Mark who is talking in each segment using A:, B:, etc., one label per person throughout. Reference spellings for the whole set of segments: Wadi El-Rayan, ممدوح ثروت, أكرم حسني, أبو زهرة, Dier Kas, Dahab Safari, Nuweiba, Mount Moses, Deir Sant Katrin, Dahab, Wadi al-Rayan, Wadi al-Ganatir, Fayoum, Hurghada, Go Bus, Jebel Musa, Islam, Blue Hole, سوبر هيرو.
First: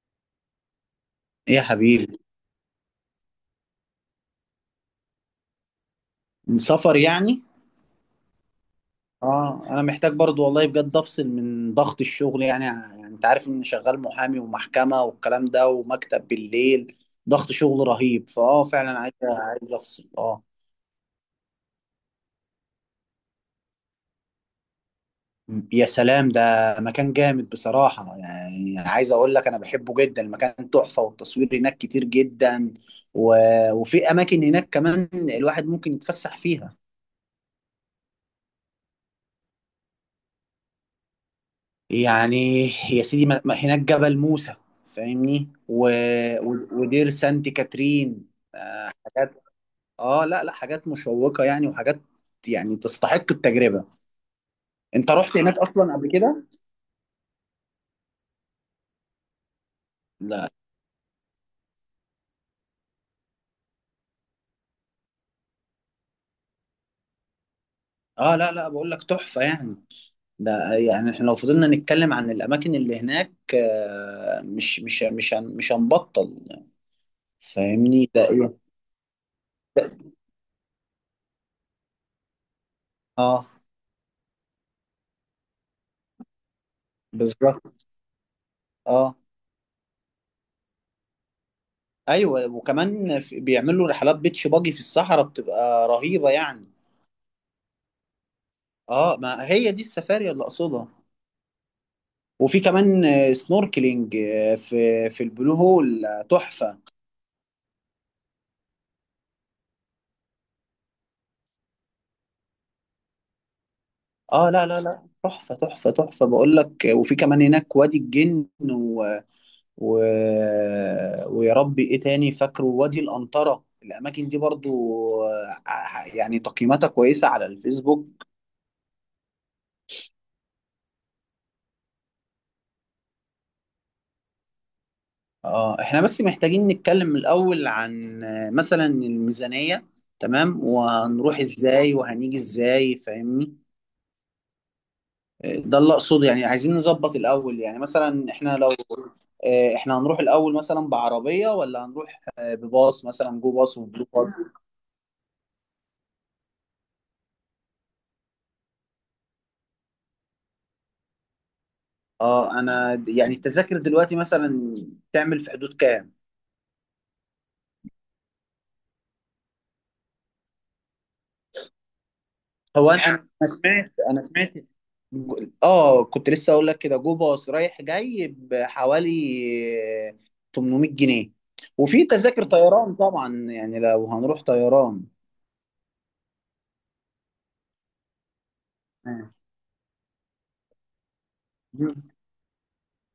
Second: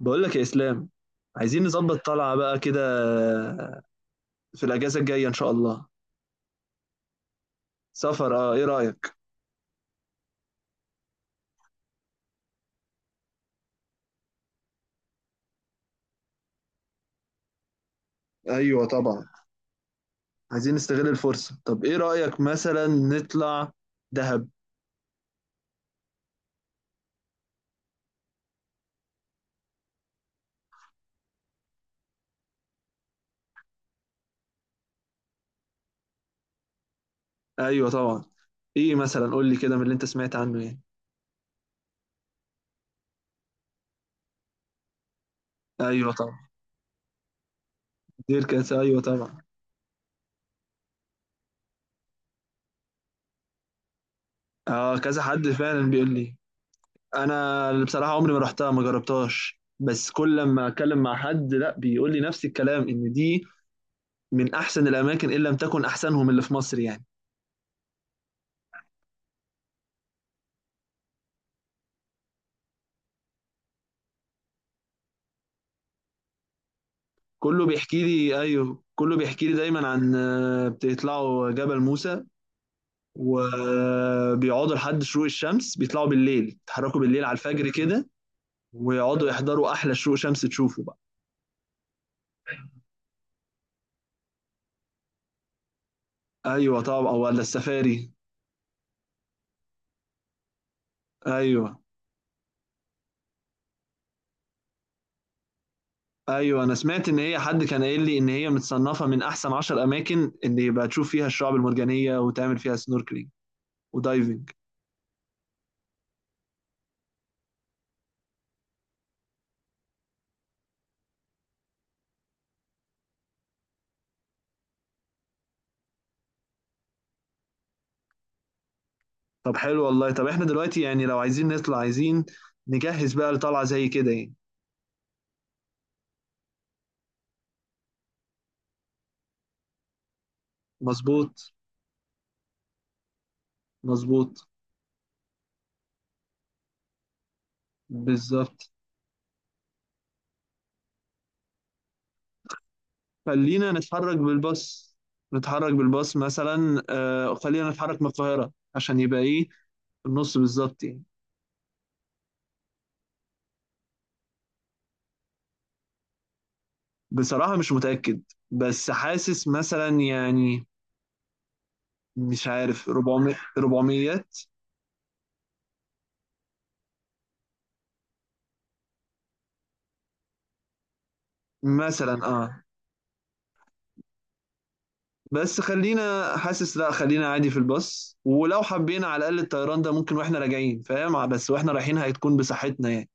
A: بقول لك يا اسلام،
B: ايه يا
A: عايزين نظبط
B: حبيبي؟
A: طلعه بقى كده في الاجازه الجايه ان شاء الله.
B: سفر يعني؟
A: سفر، ايه رايك؟
B: اه، انا محتاج برضو والله، بجد افصل من ضغط الشغل. يعني انت عارف اني شغال محامي ومحكمة والكلام ده، ومكتب بالليل. ضغط شغل رهيب،
A: ايوه
B: فعلا عايز
A: طبعا،
B: عايز افصل. اه.
A: عايزين نستغل الفرصه. طب ايه رايك مثلا نطلع دهب؟
B: يا سلام، ده مكان جامد بصراحة. يعني عايز اقول لك انا بحبه جدا، المكان تحفة، والتصوير هناك كتير جدا و... وفي اماكن هناك كمان الواحد ممكن يتفسح فيها.
A: ايوه طبعا. ايه مثلا قول لي كده من اللي انت سمعت عنه يعني؟
B: يعني يا سيدي، هناك جبل موسى فاهمني،
A: ايوه طبعا.
B: ودير سانت كاترين.
A: دير كاس، ايوه طبعا.
B: حاجات، اه، لا لا، حاجات مشوقة يعني، وحاجات يعني تستحق التجربة.
A: اه
B: انت
A: كذا
B: رحت
A: حد
B: هناك
A: فعلا
B: اصلا قبل
A: بيقول لي.
B: كده؟
A: انا اللي بصراحه عمري ما رحتها، ما جربتهاش، بس كل
B: لا.
A: لما اتكلم مع حد لا بيقول لي نفس الكلام ان دي من احسن الاماكن ان لم تكن احسنهم اللي في مصر يعني.
B: اه، لا لا، بقول لك تحفة يعني. ده يعني احنا لو فضلنا نتكلم عن الاماكن اللي هناك مش مش هنبطل.
A: كله بيحكي
B: فاهمني ده
A: لي،
B: ايه.
A: ايوه كله بيحكي لي دايما عن بتطلعوا جبل موسى
B: اه،
A: وبيقعدوا لحد شروق الشمس، بيطلعوا بالليل يتحركوا بالليل على
B: بالظبط.
A: الفجر كده،
B: اه،
A: ويقعدوا يحضروا احلى شروق شمس تشوفه بقى.
B: ايوه، وكمان بيعملوا رحلات بيتش باجي في الصحراء، بتبقى رهيبة يعني.
A: ايوه طبعا، أو ولا السفاري؟
B: اه، ما هي دي السفاري اللي اقصدها.
A: ايوه.
B: وفي كمان سنوركلينج في البلو هول
A: ايوه انا
B: تحفة.
A: سمعت ان هي، حد كان قايل لي ان هي متصنفه من احسن 10 اماكن ان يبقى تشوف فيها الشعاب المرجانيه وتعمل فيها سنوركلينج ودايفنج.
B: اه، لا لا لا، تحفة تحفة تحفة، بقول لك. وفي كمان هناك وادي الجن و... ويا ربي ايه تاني فاكره، وادي القنطرة، الاماكن دي برضو يعني تقييماتها كويسة على الفيسبوك.
A: طب حلو والله. طب احنا دلوقتي يعني لو عايزين نطلع، عايزين نجهز بقى لطلعه زي كده يعني.
B: اه، احنا بس محتاجين نتكلم الاول عن مثلا الميزانية، تمام، وهنروح
A: مظبوط،
B: ازاي وهنيجي ازاي فاهمني.
A: مظبوط.
B: ده اللي اقصده يعني، عايزين نظبط الاول يعني. مثلا احنا
A: بالظبط،
B: لو احنا هنروح الاول مثلا بعربيه ولا هنروح بباص، مثلا جو
A: خلينا
B: باص وبلو
A: نتحرك
B: باص.
A: بالباص. نتحرك بالباص مثلا، آه خلينا نتحرك من القاهرة عشان يبقى ايه، النص بالظبط يعني.
B: اه، يعني التذاكر دلوقتي مثلا تعمل في حدود كام؟
A: بصراحة مش متأكد، بس حاسس مثلا يعني، مش عارف
B: هو انا،
A: 400،
B: انا سمعت انا
A: 400
B: سمعت اه، كنت لسه اقول لك كده، جو باص رايح جاي بحوالي آه، 800 جنيه. وفي
A: مثلا
B: تذاكر
A: اه.
B: طيران طبعا، يعني لو هنروح طيران.
A: بس خلينا حاسس، لا خلينا عادي في الباص، ولو حبينا على الأقل الطيران ده ممكن واحنا راجعين، فاهم؟ بس واحنا
B: آه.
A: رايحين هتكون بصحتنا يعني.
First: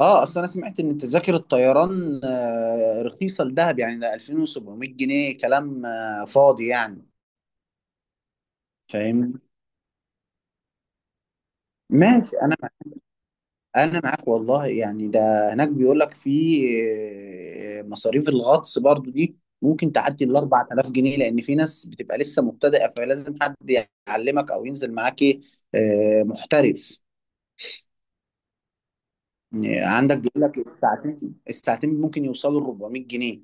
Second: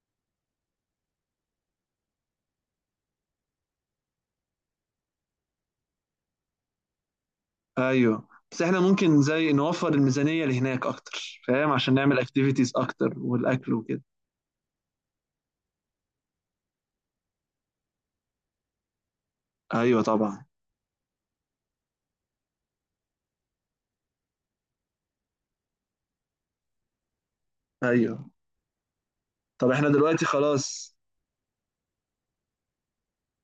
B: اه، اصل انا سمعت ان تذاكر الطيران رخيصه لدهب يعني، ده 2700 جنيه كلام فاضي يعني.
A: ايوه بس احنا ممكن
B: فاهم.
A: زي نوفر الميزانية لهناك اكتر، فاهم؟ عشان نعمل
B: ماشي، انا،
A: اكتيفيتيز اكتر والاكل
B: انا
A: وكده.
B: معاك والله يعني. ده هناك بيقول لك في مصاريف الغطس برضو دي ممكن
A: ايوه
B: تعدي ال
A: طبعا.
B: 4000 جنيه، لان في ناس بتبقى لسه مبتدئه، فلازم حد يعلمك او ينزل معاك محترف.
A: ايوه. طب احنا
B: عندك
A: دلوقتي
B: بيقول لك
A: خلاص،
B: الساعتين الساعتين ممكن يوصلوا ل 400 جنيه.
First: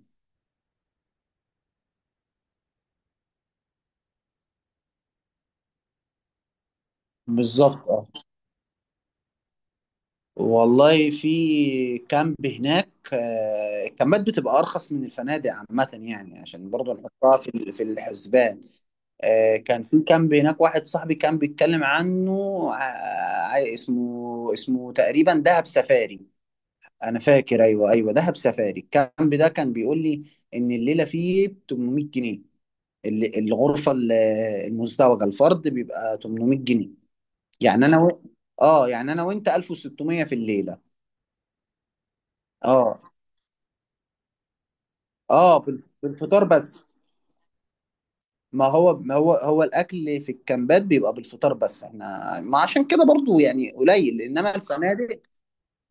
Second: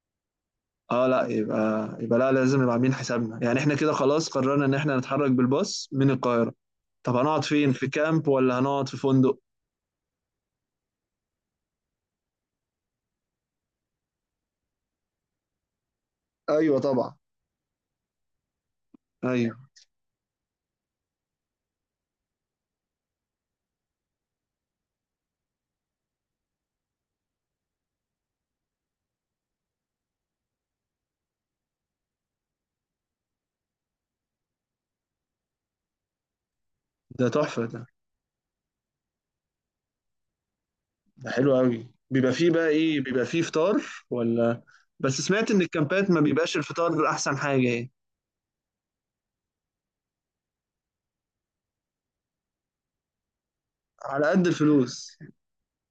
A: اه لا يبقى، يبقى لا لازم نبقى عاملين حسابنا يعني. احنا كده خلاص قررنا ان احنا نتحرك بالباص من القاهرة. طب هنقعد فين، في
B: بالظبط،
A: كامب ولا هنقعد في فندق؟
B: والله في كامب هناك الكامبات بتبقى ارخص من الفنادق عامه يعني، عشان
A: ايوه
B: برضه
A: طبعا.
B: نحطها في في الحسبان.
A: ايوه.
B: كان في كامب هناك واحد صاحبي كان بيتكلم عنه اسمه تقريبا دهب سفاري، انا فاكر. ايوه ايوه، دهب سفاري، الكامب ده كان بيقول لي ان الليله فيه ب 800 جنيه، الغرفه المزدوجه، الفرد بيبقى 800 جنيه.
A: ده تحفة
B: يعني
A: ده.
B: انا اه، يعني انا وانت 1600 في الليله.
A: ده حلو قوي. بيبقى فيه بقى ايه،
B: اه
A: بيبقى فيه فطار ولا؟ بس سمعت
B: اه،
A: ان الكامبات ما
B: بالفطار
A: بيبقاش
B: بس.
A: الفطار احسن حاجة يعني.
B: ما هو الاكل في الكامبات بيبقى بالفطار بس، احنا ما عشان كده برضو يعني قليل،
A: على قد
B: انما
A: الفلوس.
B: الفنادق،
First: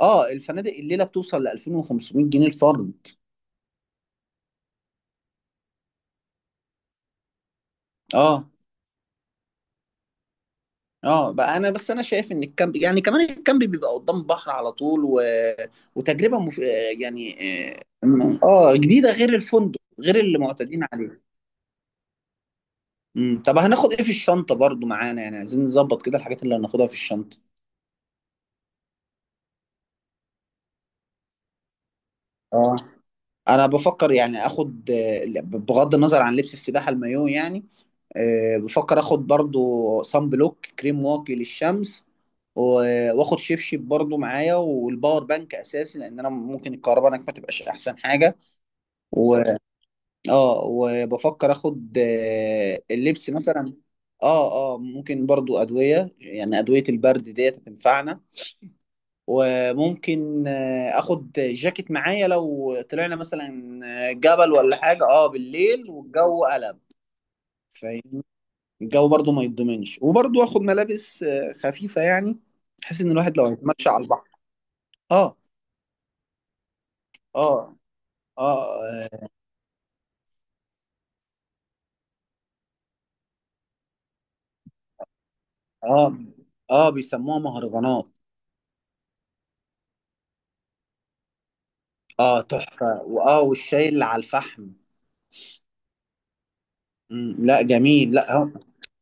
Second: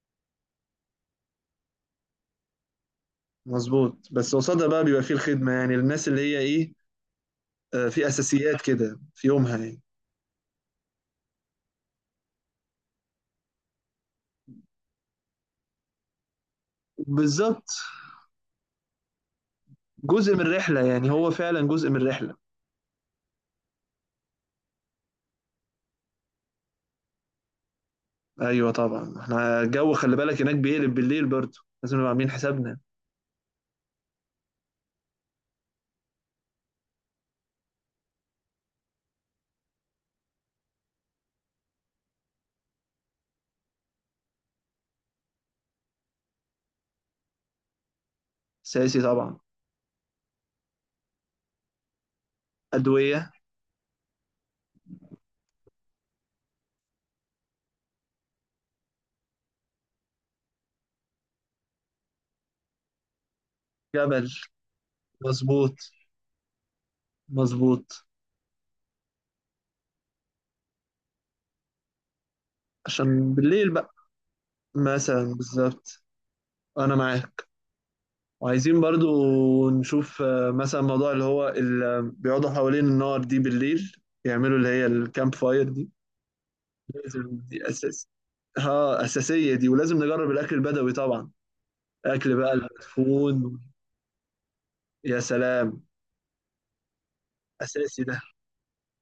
B: اه، الفنادق الليله بتوصل ل 2500 جنيه الفرد.
A: مظبوط، بس قصادها بقى بيبقى فيه الخدمة يعني، للناس اللي هي إيه، في
B: اه
A: أساسيات كده في يومها يعني.
B: اه، بقى انا، انا شايف ان الكامب، يعني كمان الكامب بيبقى قدام البحر على طول وتجربه يعني
A: بالظبط.
B: اه جديده، غير الفندق، غير
A: جزء
B: اللي
A: من الرحلة
B: معتادين
A: يعني،
B: عليه.
A: هو فعلا جزء من الرحلة.
B: طب هناخد ايه في الشنطه برضو معانا؟ يعني عايزين نظبط كده الحاجات اللي هناخدها في الشنطه.
A: أيوه طبعا، إحنا الجو خلي بالك هناك بيقلب بالليل برضه، لازم نبقى عاملين
B: اه،
A: حسابنا.
B: انا بفكر يعني اخد بغض النظر عن لبس السباحه المايو يعني، بفكر اخد برضو صن بلوك كريم واقي للشمس، واخد شبشب برضو معايا، والباور بانك اساسي، لان انا ممكن الكهرباء هناك ما تبقاش احسن حاجه.
A: أساسي طبعا.
B: و... اه، وبفكر اخد اللبس
A: أدوية.
B: مثلا. اه اه، ممكن برضو ادويه، يعني ادويه البرد ديت هتنفعنا. وممكن اخد جاكيت معايا لو طلعنا مثلا
A: جبل.
B: جبل ولا حاجه، اه،
A: مظبوط،
B: بالليل والجو قلب.
A: مظبوط.
B: فاهم، الجو برضو ما يتضمنش. وبرضو اخد ملابس خفيفه يعني، بحيث ان
A: عشان
B: الواحد لو
A: بالليل
B: هيتمشى
A: بقى
B: على البحر.
A: مثلا،
B: اه
A: بالظبط. أنا معاك.
B: اه اه
A: وعايزين
B: اه
A: برضو نشوف مثلا موضوع اللي هو اللي بيقعدوا حوالين النار دي بالليل، يعملوا اللي هي الكامب فاير دي.
B: اه،
A: لازم
B: بيسموها
A: دي اساس،
B: مهرجانات.
A: ها اساسيه دي. ولازم نجرب الاكل البدوي طبعا، اكل
B: اه،
A: بقى
B: تحفه، واه،
A: المدفون.
B: والشاي اللي على الفحم.
A: يا سلام،
B: مم، لا،
A: اساسي
B: جميل،
A: ده.
B: لا. هم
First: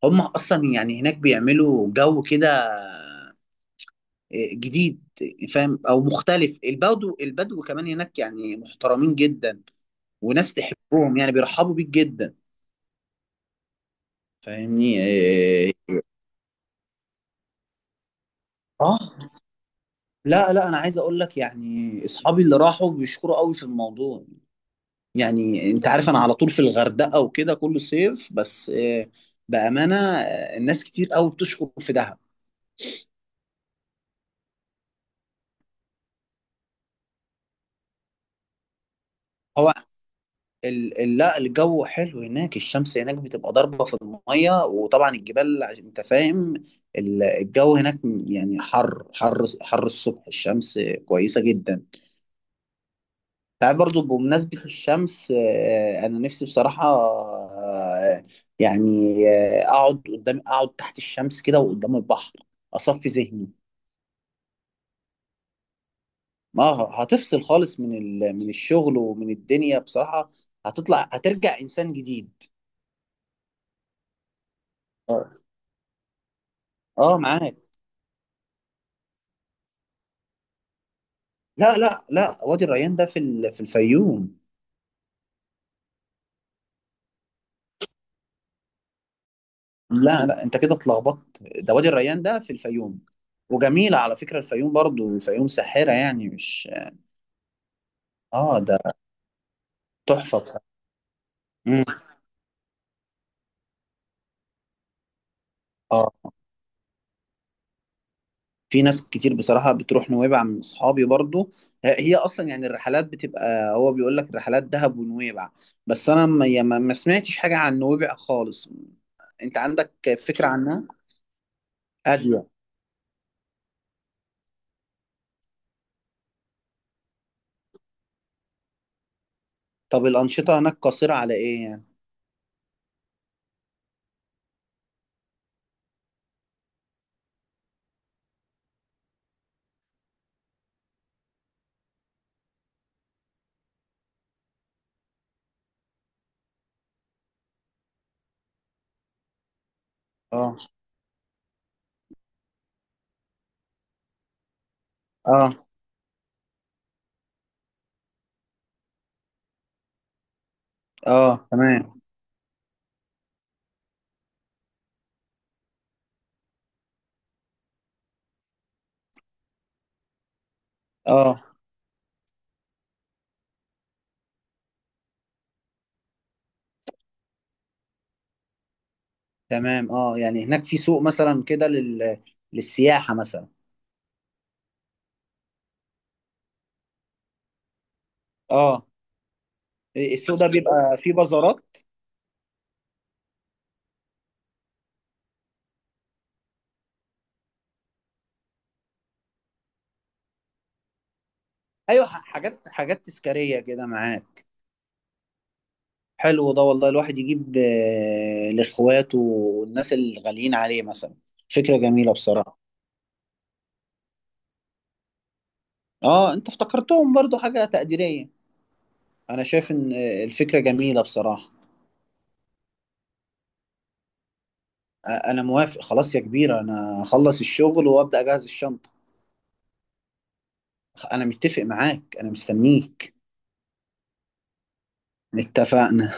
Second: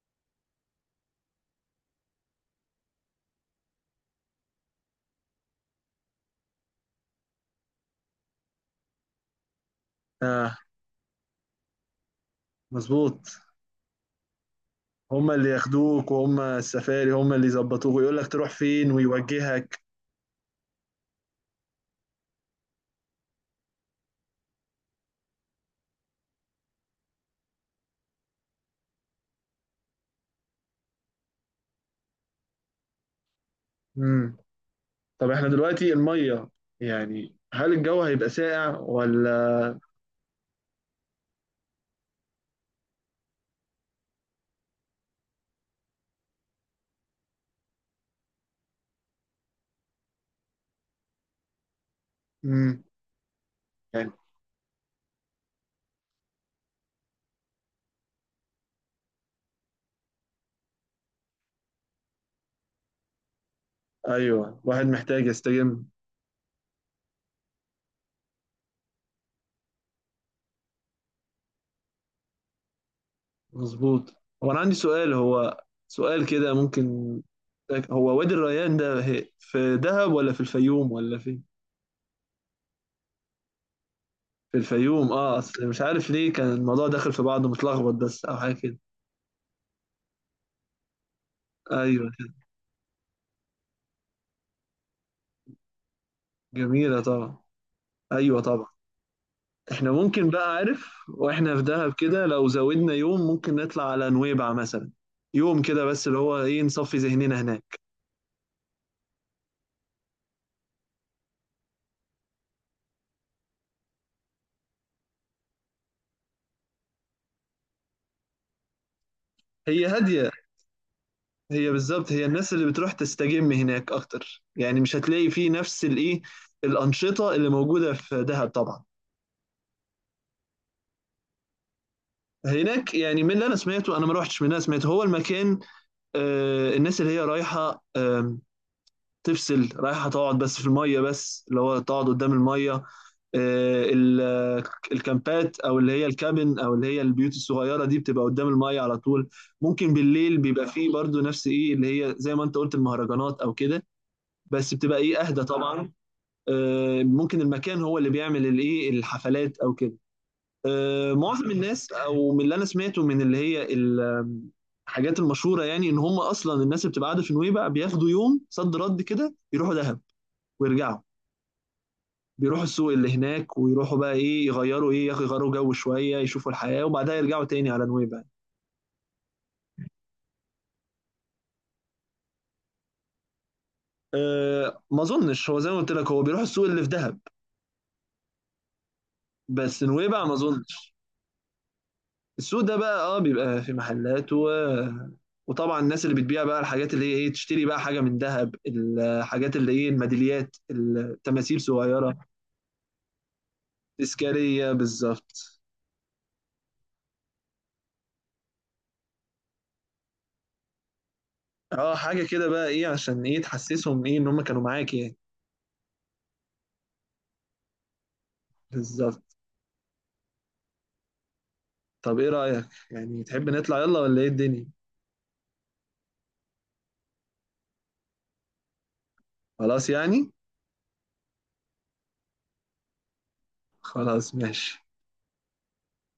B: هم اصلا يعني هناك بيعملوا جو كده جديد، فاهم، او مختلف. البدو البدو كمان هناك يعني محترمين جدا، وناس
A: اه،
B: تحبهم، يعني بيرحبوا بيك جدا.
A: مظبوط.
B: فاهمني
A: هما اللي ياخدوك، وهما السفاري هما اللي يظبطوك ويقول لك تروح فين
B: اه،
A: ويوجهك.
B: لا لا، انا عايز اقول لك يعني، اصحابي اللي راحوا بيشكروا قوي في الموضوع. يعني انت عارف انا على طول في الغردقة وكده كل صيف، بس إيه، بأمانة، الناس كتير قوي بتشكر في دهب.
A: امم طب احنا دلوقتي الميه يعني، هل الجو هيبقى ساقع ولا؟
B: هو لا، الجو حلو هناك، الشمس هناك بتبقى ضاربة في المية، وطبعا الجبال، عشان انت فاهم الجو هناك يعني حر حر حر. الصبح الشمس كويسة جدا.
A: امم
B: تعرف، برضو
A: يعني.
B: بمناسبة الشمس انا نفسي بصراحة يعني اقعد قدام، اقعد تحت الشمس كده، وقدام البحر اصفي ذهني.
A: ايوه واحد محتاج يستجم.
B: ما هتفصل خالص من من الشغل ومن الدنيا بصراحة. هتطلع هترجع انسان جديد.
A: مظبوط. هو انا عندي سؤال،
B: اه
A: هو سؤال كده ممكن.
B: معاك.
A: هو وادي الريان ده هي في دهب ولا في الفيوم ولا فين؟
B: لا لا لا، وادي الريان ده في في الفيوم.
A: في الفيوم اه، اصل مش عارف ليه كان الموضوع داخل في بعضه متلخبط بس، او حاجه كده.
B: لا لا، انت كده اتلخبطت، ده وادي
A: ايوه
B: الريان
A: كده.
B: ده في الفيوم. وجميلة على فكرة الفيوم، برضو الفيوم ساحرة يعني، مش...
A: جميله طبعا، ايوه
B: اه،
A: طبعا.
B: ده
A: احنا ممكن
B: تحفة
A: بقى،
B: بصراحة.
A: عارف؟ واحنا في
B: مم.
A: دهب كده لو زودنا يوم ممكن نطلع على نويبع مثلا، يوم كده بس، اللي
B: اه،
A: هو ايه نصفي ذهننا هناك.
B: في ناس كتير بصراحة بتروح نويبع، من اصحابي برضو. هي اصلا يعني الرحلات بتبقى، هو بيقول لك رحلات دهب ونويبع. بس انا ما يا ما- ما سمعتش حاجة عن نويبع خالص. انت
A: هي
B: عندك
A: هاديه.
B: فكرة عنها؟
A: هي بالظبط، هي
B: هادية.
A: الناس اللي بتروح تستجم هناك اكتر يعني، مش هتلاقي فيه نفس الايه، الانشطه اللي موجوده في دهب طبعا.
B: طب الأنشطة هناك قاصرة على ايه يعني؟
A: هناك يعني من اللي انا سمعته، انا ما روحتش، من اللي انا سمعته هو المكان، آه الناس اللي هي رايحه، آه تفصل، رايحه تقعد بس في الميه، بس اللي هو تقعد قدام الميه. آه ال- الكامبات او اللي هي الكابن او اللي هي البيوت الصغيره دي بتبقى قدام الميه على طول. ممكن بالليل
B: اه
A: بيبقى فيه برضو نفس ايه اللي هي زي ما انت قلت، المهرجانات او كده، بس بتبقى ايه اهدى
B: اه
A: طبعا. ممكن المكان هو اللي بيعمل الايه، الحفلات او كده.
B: اه،
A: معظم الناس
B: تمام.
A: او من اللي انا سمعته، من اللي هي ال- الحاجات المشهوره يعني، ان هم اصلا الناس اللي بتبقى قاعده في نويبع بياخدوا يوم صد رد كده يروحوا دهب ويرجعوا.
B: اه،
A: بيروحوا السوق اللي هناك، ويروحوا بقى ايه، يغيروا ايه، يغيروا جو شويه يشوفوا الحياه وبعدها يرجعوا تاني على نويبع.
B: تمام. اه، يعني هناك في سوق مثلا كده للسياحة مثلا.
A: أه ما اظنش، هو زي ما قلت لك هو بيروح السوق اللي في دهب،
B: اه،
A: بس نويبع ما
B: السوق ده
A: اظنش.
B: بيبقى فيه بازارات.
A: السوق ده بقى اه بيبقى في محلات، و... وطبعا الناس اللي بتبيع بقى الحاجات اللي هي ايه، تشتري بقى حاجه من ذهب، الحاجات اللي ايه الميداليات، التماثيل
B: ايوه،
A: صغيره.
B: حاجات حاجات تذكارية كده، معاك.
A: تذكاريه بالظبط.
B: حلو ده والله، الواحد يجيب لاخواته والناس الغاليين عليه مثلا. فكرة
A: اه
B: جميلة
A: حاجه كده
B: بصراحة.
A: بقى ايه، عشان ايه تحسسهم ايه ان هم كانوا معاك يعني.
B: اه، انت افتكرتهم، برضو حاجة تقديرية.
A: بالظبط.
B: انا شايف ان الفكرة جميلة بصراحة.
A: طب ايه رايك يعني، تحب نطلع يلا ولا ايه الدنيا؟
B: انا موافق خلاص يا كبير، انا اخلص الشغل وابدأ اجهز الشنطة.
A: خلاص يعني.
B: انا متفق معاك، انا مستنيك.
A: خلاص ماشي.
B: اتفقنا.